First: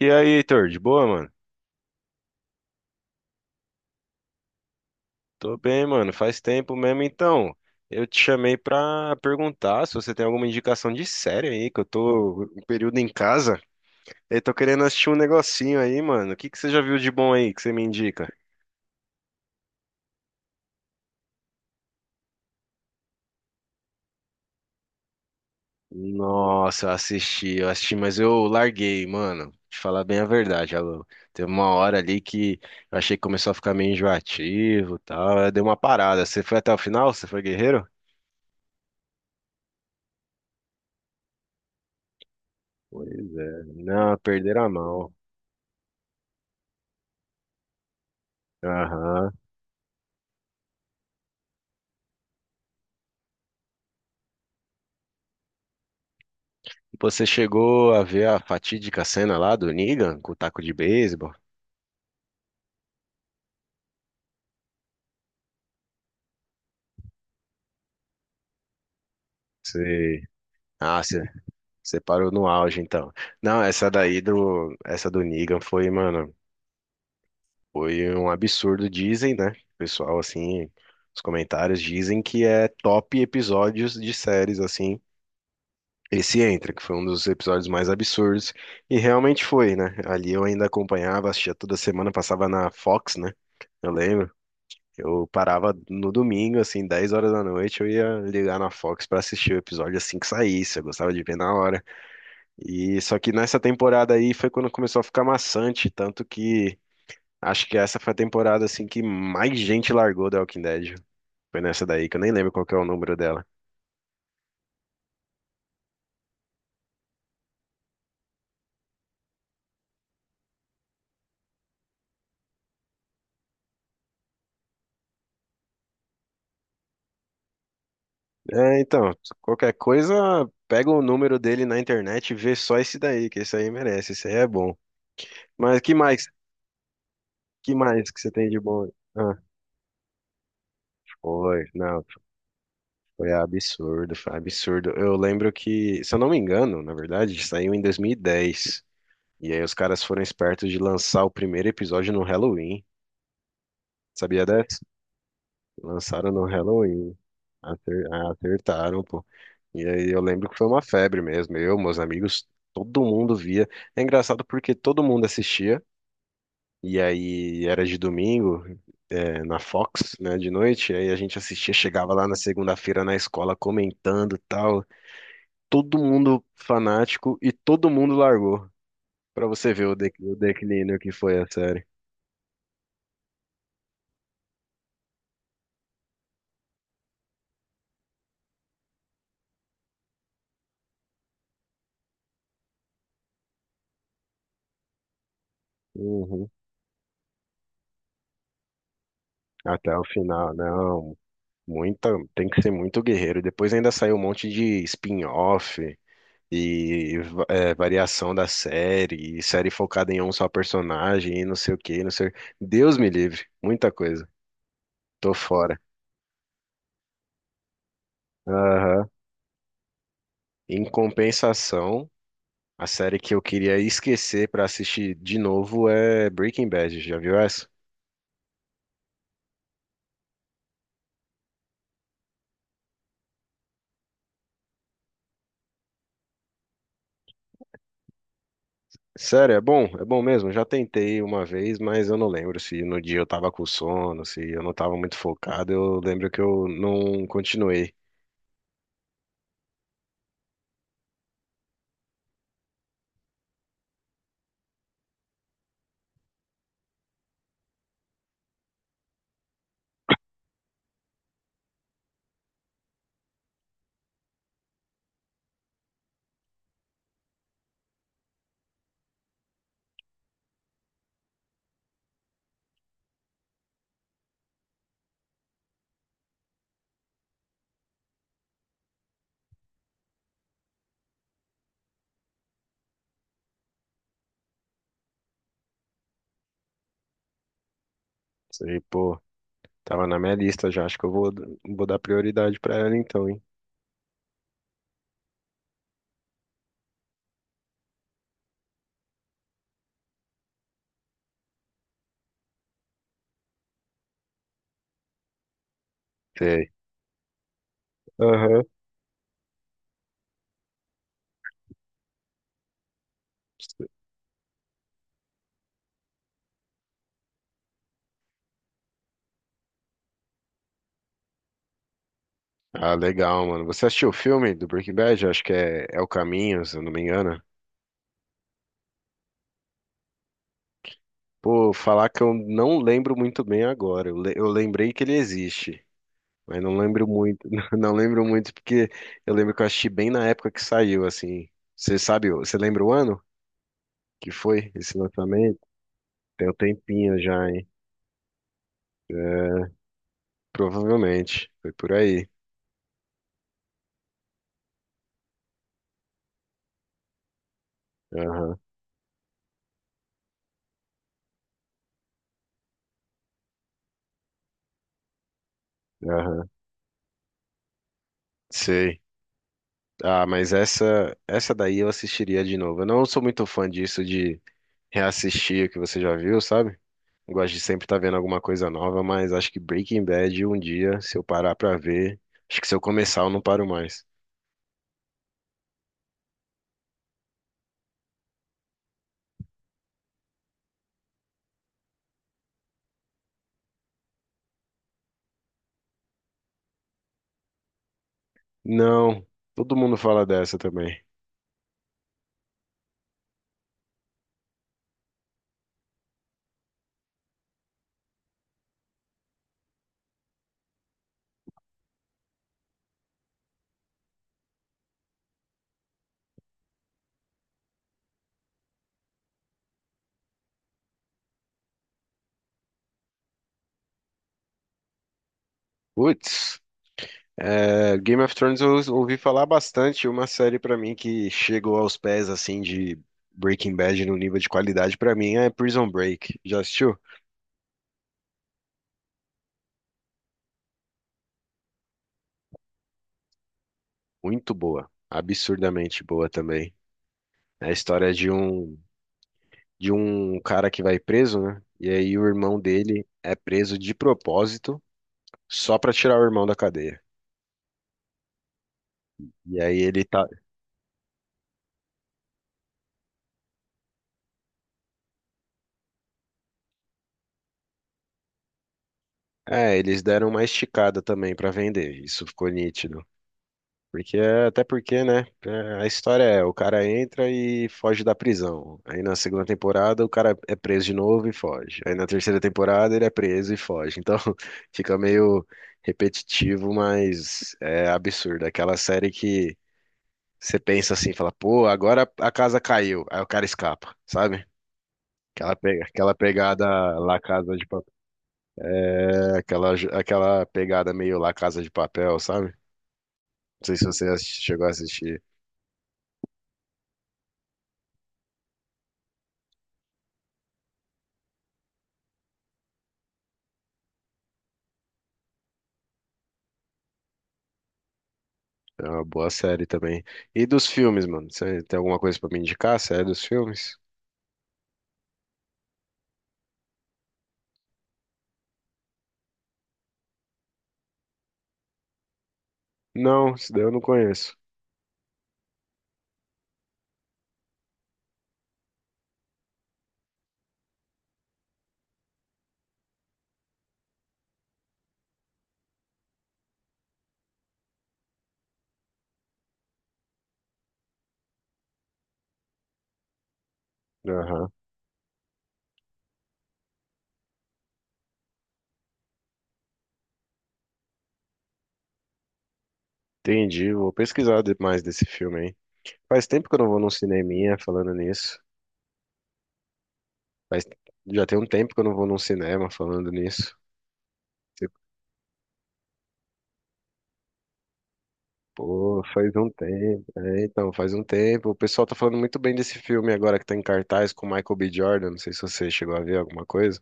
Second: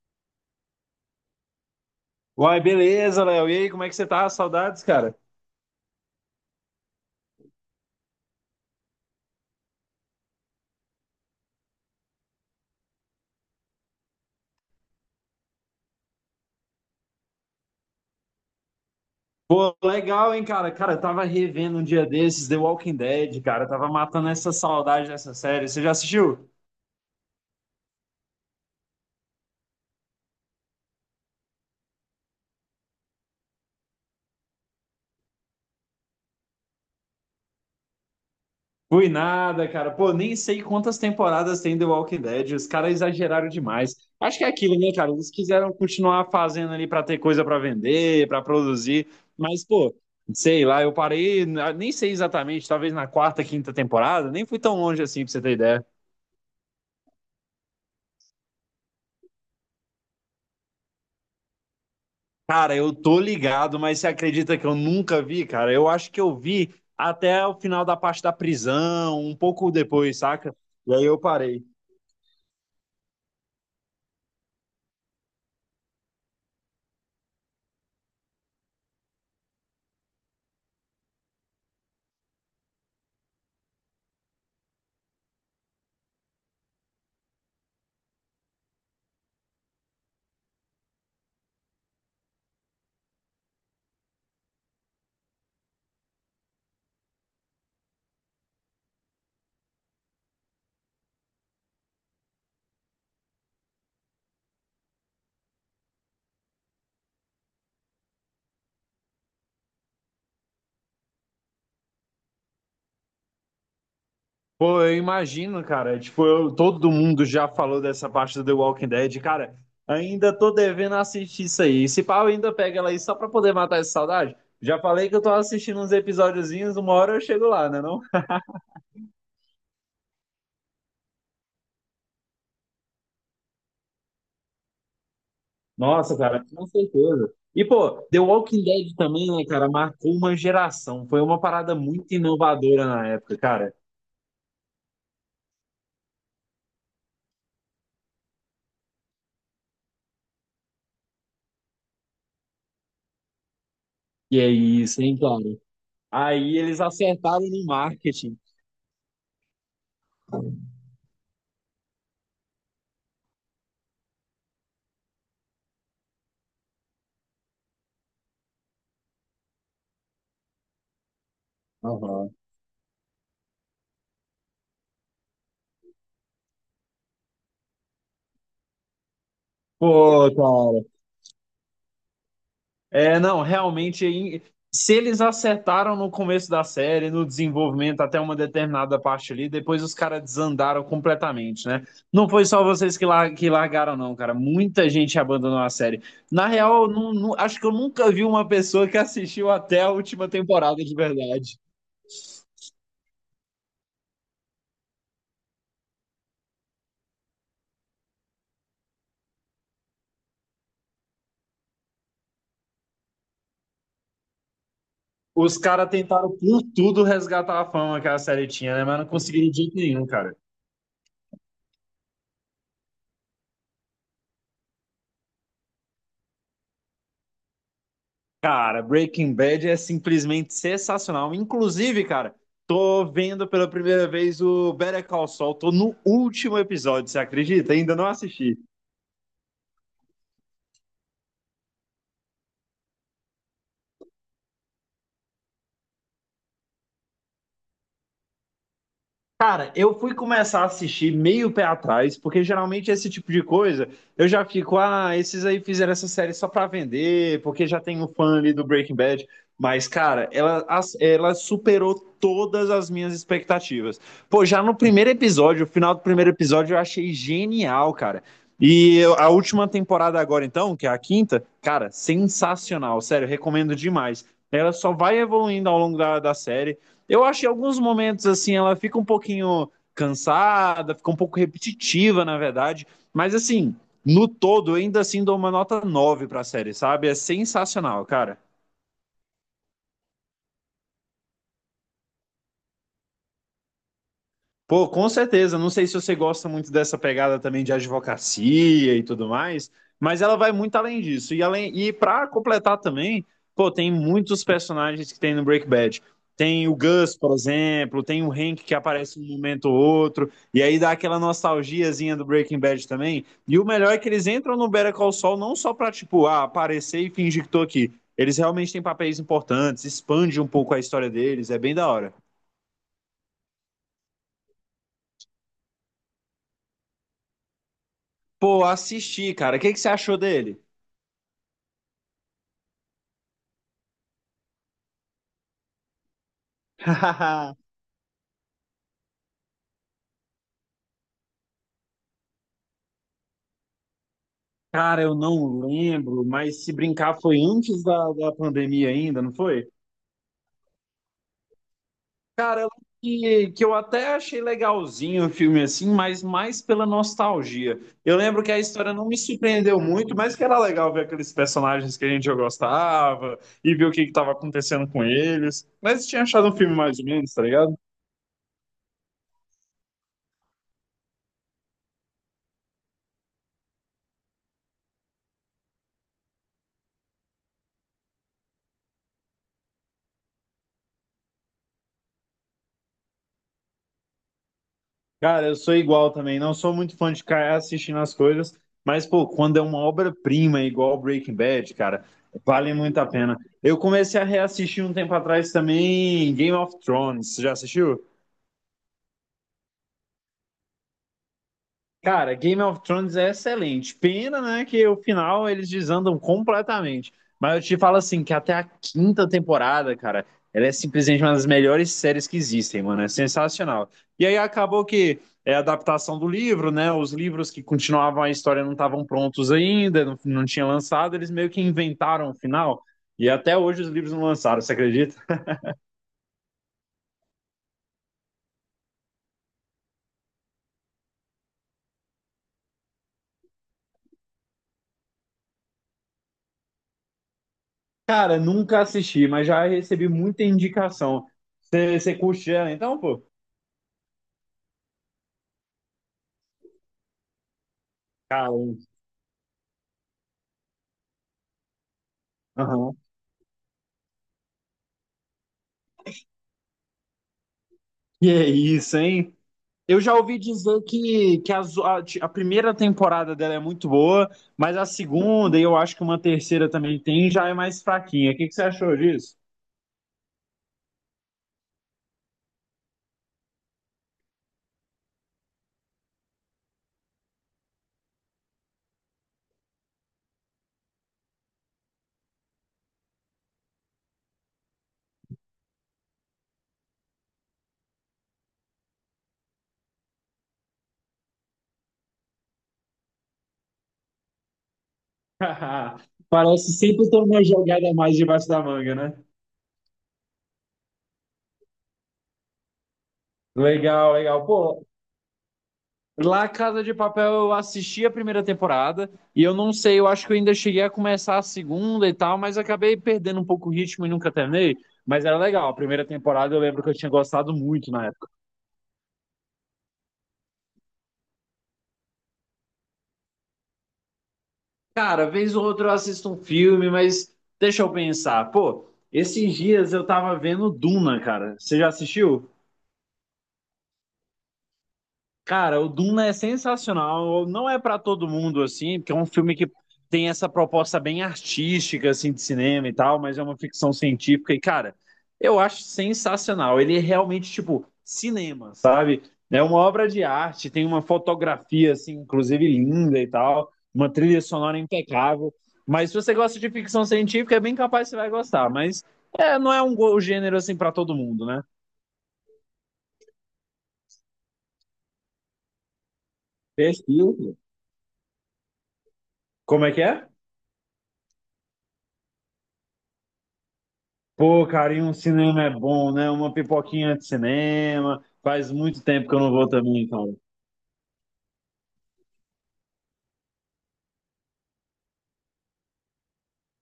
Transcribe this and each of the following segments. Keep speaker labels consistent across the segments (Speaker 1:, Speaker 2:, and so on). Speaker 1: E aí, Heitor, de boa, mano?
Speaker 2: Uai, beleza, Léo. E aí, como é que você tá? Saudades, cara?
Speaker 1: Tô bem, mano. Faz tempo mesmo, então. Eu te chamei pra perguntar se você tem alguma indicação de série aí, que eu tô um período em casa e tô querendo assistir um negocinho aí, mano. O que que você já viu de bom aí que você me indica?
Speaker 2: Pô, legal, hein, cara? Cara, eu tava revendo um dia desses The Walking Dead, cara. Eu tava matando essa saudade dessa série. Você já assistiu?
Speaker 1: Nossa, eu assisti, mas eu larguei, mano. Te falar bem a verdade, alô. Teve uma hora ali que eu achei que começou a ficar meio enjoativo e tal. Aí deu uma parada. Você foi até o final? Você foi guerreiro?
Speaker 2: Fui nada, cara. Pô, nem sei quantas temporadas tem The Walking Dead. Os caras
Speaker 1: Pois
Speaker 2: exageraram
Speaker 1: é.
Speaker 2: demais.
Speaker 1: Não,
Speaker 2: Acho que é
Speaker 1: perderam a
Speaker 2: aquilo, né, cara?
Speaker 1: mão.
Speaker 2: Eles quiseram continuar fazendo ali pra ter coisa pra vender, pra produzir.
Speaker 1: Aham.
Speaker 2: Mas, pô, sei lá, eu parei, nem sei exatamente, talvez na quarta, quinta temporada. Nem fui tão longe assim, pra você ter ideia.
Speaker 1: Você chegou a ver a fatídica cena lá do Negan com o taco de beisebol?
Speaker 2: Cara, eu tô ligado, mas você acredita que eu nunca vi, cara? Eu acho que eu vi até o final da parte da prisão, um pouco depois,
Speaker 1: Você...
Speaker 2: saca? E
Speaker 1: Ah,
Speaker 2: aí eu
Speaker 1: você,
Speaker 2: parei.
Speaker 1: você parou no auge, então. Não, essa daí do... Essa do Negan foi, mano, foi um absurdo, dizem, né? O pessoal, assim, os comentários dizem que é top episódios de séries, assim. Esse entra, que foi um dos episódios mais absurdos. E realmente foi, né? Ali eu ainda acompanhava, assistia toda semana, passava na Fox, né? Eu lembro. Eu parava no domingo, assim, 10 horas da noite, eu ia ligar na Fox pra assistir o episódio assim que saísse, eu gostava de ver na hora. E só que nessa temporada aí foi quando começou a ficar maçante, tanto que acho que essa foi a temporada assim que mais gente largou The Walking Dead. Foi nessa daí, que eu nem lembro qual que é o número dela.
Speaker 2: Pô, eu imagino, cara. Tipo, todo mundo já falou dessa parte do The Walking Dead. Cara, ainda tô devendo assistir isso aí. Se pau ainda pega ela aí só pra poder matar essa saudade. Já falei que eu tô assistindo uns episódiozinhos, uma hora eu chego lá, né? Não?
Speaker 1: É, então, qualquer coisa, pega o número dele na internet e vê só esse daí, que esse aí merece, esse aí é bom. Mas que
Speaker 2: Nossa,
Speaker 1: mais?
Speaker 2: cara, com certeza. E,
Speaker 1: Que
Speaker 2: pô,
Speaker 1: mais
Speaker 2: The
Speaker 1: que você tem de
Speaker 2: Walking
Speaker 1: bom?
Speaker 2: Dead também,
Speaker 1: Ah,
Speaker 2: né, cara, marcou uma geração. Foi uma
Speaker 1: foi,
Speaker 2: parada
Speaker 1: não.
Speaker 2: muito inovadora na
Speaker 1: Foi
Speaker 2: época, cara.
Speaker 1: absurdo, foi absurdo. Eu lembro que, se eu não me engano, na verdade, saiu em 2010. E dez. E aí os caras foram espertos de lançar o primeiro episódio no Halloween.
Speaker 2: E
Speaker 1: Sabia
Speaker 2: é
Speaker 1: dessa?
Speaker 2: isso, hein, cara?
Speaker 1: Lançaram no
Speaker 2: Aí eles
Speaker 1: Halloween.
Speaker 2: acertaram no marketing.
Speaker 1: Acertaram, pô. E aí eu lembro que foi uma febre mesmo. Eu, meus amigos, todo mundo via. É engraçado porque todo mundo assistia. E aí era de domingo, é, na Fox, né, de noite. E aí a gente assistia, chegava lá
Speaker 2: Aham.
Speaker 1: na segunda-feira na escola comentando tal. Todo mundo fanático e todo mundo largou. Pra você ver
Speaker 2: Pô,
Speaker 1: o
Speaker 2: cara.
Speaker 1: declínio que foi a série.
Speaker 2: É, não, realmente, se eles acertaram no começo da série, no desenvolvimento até uma determinada parte ali, depois os caras desandaram completamente, né? Não foi só vocês que, que largaram, não, cara. Muita gente abandonou a série. Na
Speaker 1: Uhum.
Speaker 2: real, eu não- não- acho que eu nunca vi uma pessoa que assistiu até a
Speaker 1: Até o
Speaker 2: última
Speaker 1: final,
Speaker 2: temporada de
Speaker 1: não.
Speaker 2: verdade.
Speaker 1: Muita, Tem que ser muito guerreiro. Depois ainda saiu um monte de spin-off e variação da série, e série focada em um só personagem, e não sei o que não sei. Deus me livre, muita coisa. Tô
Speaker 2: Os
Speaker 1: fora.
Speaker 2: caras tentaram por tudo resgatar a fama que a série tinha, né? Mas não
Speaker 1: Aham.
Speaker 2: conseguiram de jeito nenhum, cara.
Speaker 1: Em compensação, a série que eu queria esquecer pra assistir de novo é Breaking Bad. Já viu essa?
Speaker 2: Cara, Breaking Bad é simplesmente sensacional. Inclusive, cara, tô vendo pela primeira vez o Better Call Saul. Tô no último episódio, você acredita? Ainda não assisti.
Speaker 1: Sério, é bom mesmo. Já tentei uma vez, mas eu não lembro se no dia eu tava com sono, se eu não tava muito focado. Eu lembro que eu não continuei.
Speaker 2: Cara, eu fui começar a assistir meio pé atrás, porque geralmente esse tipo de coisa eu já fico, ah, esses aí fizeram essa série só pra vender, porque já tem um fã ali do Breaking Bad. Mas, cara, ela, ela superou todas as minhas expectativas. Pô, já no primeiro episódio, o final do primeiro episódio, eu achei genial, cara. E a última temporada agora, então, que é a quinta, cara, sensacional, sério, recomendo demais. Ela só vai evoluindo ao longo da série. Eu acho que em alguns momentos, assim, ela fica um pouquinho cansada, fica um pouco repetitiva, na verdade. Mas, assim, no todo, eu ainda assim dou uma nota 9 pra série, sabe? É sensacional, cara.
Speaker 1: Sei, pô, tava na minha lista já. Acho que eu vou dar prioridade pra ela então, hein?
Speaker 2: Pô, com certeza. Não sei se você gosta muito dessa pegada também de advocacia e tudo mais, mas ela vai muito além disso. E além e para completar também, pô, tem muitos personagens que tem no Breaking Bad. Tem
Speaker 1: Sei.
Speaker 2: o Gus, por exemplo, tem o Hank
Speaker 1: Aham.
Speaker 2: que aparece um momento ou outro, e aí dá aquela nostalgiazinha do Breaking Bad também. E o melhor é que eles entram no Better Call Saul não só pra, tipo, ah, aparecer e fingir que tô aqui. Eles realmente têm papéis importantes, expande um pouco a história deles, é bem da hora.
Speaker 1: Ah, legal, mano. Você assistiu o filme do Breaking Bad? Acho que é O Caminho, se eu não me engano.
Speaker 2: Pô, assisti, cara. O que que você achou dele?
Speaker 1: Pô, falar que eu não lembro muito bem agora. Eu lembrei que ele existe. Mas não lembro muito, não lembro muito porque eu lembro que eu assisti bem na época que saiu, assim. Você sabe, você lembra o ano que foi esse
Speaker 2: Cara, eu não
Speaker 1: lançamento?
Speaker 2: lembro,
Speaker 1: Tem um
Speaker 2: mas se brincar
Speaker 1: tempinho
Speaker 2: foi
Speaker 1: já, hein?
Speaker 2: antes da pandemia ainda, não foi?
Speaker 1: Provavelmente, foi por aí.
Speaker 2: Cara, eu lembro que eu até achei legalzinho o filme assim, mas mais pela nostalgia. Eu lembro que
Speaker 1: Aham,
Speaker 2: a história não me surpreendeu muito, mas que era legal ver aqueles personagens que a gente já gostava e ver o que estava acontecendo com eles. Mas eu tinha
Speaker 1: aham,
Speaker 2: achado um filme mais ou menos, tá ligado?
Speaker 1: sei. Ah, mas essa daí eu assistiria de novo. Eu não sou muito fã disso de reassistir o que você já viu, sabe? Eu gosto de sempre estar vendo alguma coisa nova, mas acho que Breaking Bad um dia, se eu parar pra ver, acho que se eu começar eu não paro mais.
Speaker 2: Cara, eu sou igual também. Não sou muito fã de ficar assistindo as coisas, mas, pô, quando é uma obra-prima igual Breaking Bad, cara, vale muito a pena. Eu comecei a reassistir um tempo atrás também Game of Thrones. Você já assistiu?
Speaker 1: Não, todo mundo fala dessa também.
Speaker 2: Cara, Game of Thrones é excelente. Pena, né, que o final eles desandam completamente. Mas eu te falo assim, que até a quinta temporada, cara, ela é simplesmente uma das melhores séries que existem, mano. É sensacional. E aí acabou que é a adaptação do livro, né? Os livros que continuavam a história não estavam prontos ainda, não, não tinha lançado, eles meio que inventaram o final. E até hoje os livros não lançaram, você acredita?
Speaker 1: Putz, é, Game of Thrones eu ouvi falar bastante, uma série pra mim que chegou aos pés assim de Breaking Bad no nível de qualidade pra mim é Prison Break. Já assistiu?
Speaker 2: Cara, nunca assisti, mas já recebi muita indicação. Você curte ela então, pô?
Speaker 1: Muito boa, absurdamente boa também. É a história de
Speaker 2: Cara,
Speaker 1: um de um cara que vai preso, né? E aí o irmão
Speaker 2: aham.
Speaker 1: dele é preso de propósito só pra tirar o irmão da cadeia.
Speaker 2: E é isso, hein?
Speaker 1: E aí
Speaker 2: Eu
Speaker 1: ele
Speaker 2: já
Speaker 1: tá,
Speaker 2: ouvi dizer que a primeira temporada dela é muito boa, mas a segunda, e eu acho que uma terceira também tem, já é mais fraquinha. O que, que você achou disso?
Speaker 1: eles deram uma esticada também pra vender. Isso ficou nítido. Porque, até porque, né? A história é, o cara entra e foge da prisão. Aí na segunda temporada o cara é preso de novo e foge. Aí na terceira temporada ele é preso e foge. Então fica meio repetitivo, mas é absurdo. Aquela série que você pensa assim, fala, pô, agora a casa caiu. Aí o cara escapa, sabe? Aquela pegada
Speaker 2: Parece sempre ter
Speaker 1: lá
Speaker 2: uma
Speaker 1: Casa de
Speaker 2: jogada
Speaker 1: Papel,
Speaker 2: a mais debaixo da manga, né?
Speaker 1: é, aquela pegada meio lá Casa de Papel, sabe? Não sei se você
Speaker 2: Legal, legal.
Speaker 1: chegou a
Speaker 2: Pô,
Speaker 1: assistir.
Speaker 2: lá Casa de Papel eu assisti a primeira temporada e eu não sei, eu acho que eu ainda cheguei a começar a segunda e tal, mas acabei perdendo um pouco o ritmo e nunca terminei. Mas era legal, a primeira temporada eu lembro que eu tinha gostado muito na.
Speaker 1: É uma boa série também. E dos filmes, mano? Você tem alguma coisa pra me indicar? Série dos filmes?
Speaker 2: Cara, vez ou outra eu assisto um filme, mas deixa eu pensar. Pô, esses dias eu tava vendo Duna, cara. Você já assistiu?
Speaker 1: Não, isso daí eu não conheço.
Speaker 2: Cara, o Duna é sensacional. Não é pra todo mundo assim, porque é um filme que tem essa proposta bem artística assim de cinema e tal, mas é uma ficção científica e cara, eu acho sensacional. Ele é realmente tipo cinema, sabe? É uma obra de arte, tem uma fotografia assim, inclusive linda e tal, uma trilha
Speaker 1: Aham.
Speaker 2: sonora impecável. Mas se você gosta de ficção científica, é bem capaz que você vai gostar, mas é, não é um gênero assim pra todo mundo, né?
Speaker 1: Entendi. Vou pesquisar mais desse filme aí. Faz tempo que eu não vou num cineminha
Speaker 2: Perfeito.
Speaker 1: falando nisso.
Speaker 2: Como é que é?
Speaker 1: Faz... Já tem um tempo que eu não vou num cinema falando nisso.
Speaker 2: Pô,
Speaker 1: Tipo,
Speaker 2: carinho, um cinema é bom, né? Uma pipoquinha de cinema. Faz
Speaker 1: pô,
Speaker 2: muito tempo
Speaker 1: faz
Speaker 2: que eu
Speaker 1: um
Speaker 2: não vou
Speaker 1: tempo.
Speaker 2: também, cara.
Speaker 1: É, então, faz um tempo. O pessoal tá falando muito bem desse filme agora que tá em cartaz com o Michael B. Jordan. Não sei se você chegou a ver alguma coisa.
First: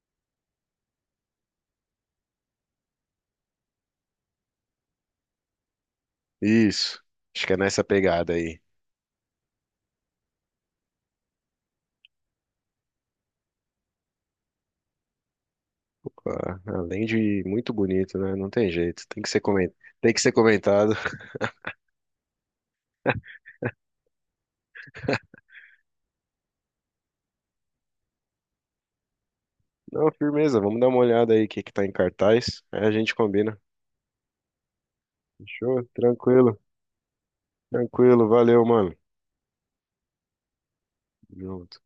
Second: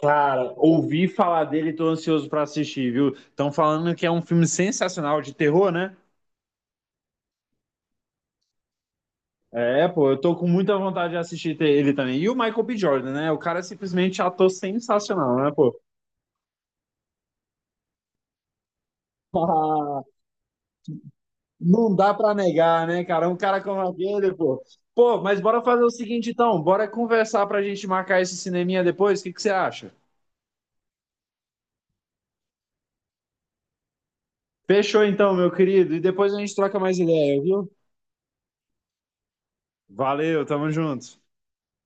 Speaker 2: Cara, ouvi falar dele e tô ansioso pra assistir, viu? Estão falando que é um filme sensacional de terror, né?
Speaker 1: Isso. Acho que é nessa pegada aí.
Speaker 2: É, pô, eu tô com muita vontade de assistir ele também. E o Michael B. Jordan, né? O cara é simplesmente ator sensacional, né, pô?
Speaker 1: Pá, além de muito bonito, né? Não tem jeito. Tem que ser comentado.
Speaker 2: Ah,
Speaker 1: Tem que ser comentado.
Speaker 2: não dá pra negar, né, cara? Um cara como aquele, pô. Pô, mas bora fazer o seguinte então, bora conversar pra gente marcar esse cineminha depois, o que que você acha?
Speaker 1: Não, firmeza. Vamos dar uma olhada aí o que que tá em cartaz. Aí a gente combina.
Speaker 2: Fechou então, meu
Speaker 1: Fechou?
Speaker 2: querido. E depois a gente
Speaker 1: Tranquilo.
Speaker 2: troca mais ideia, viu?
Speaker 1: Tranquilo. Valeu, mano.
Speaker 2: Valeu, tamo junto.
Speaker 1: Junto.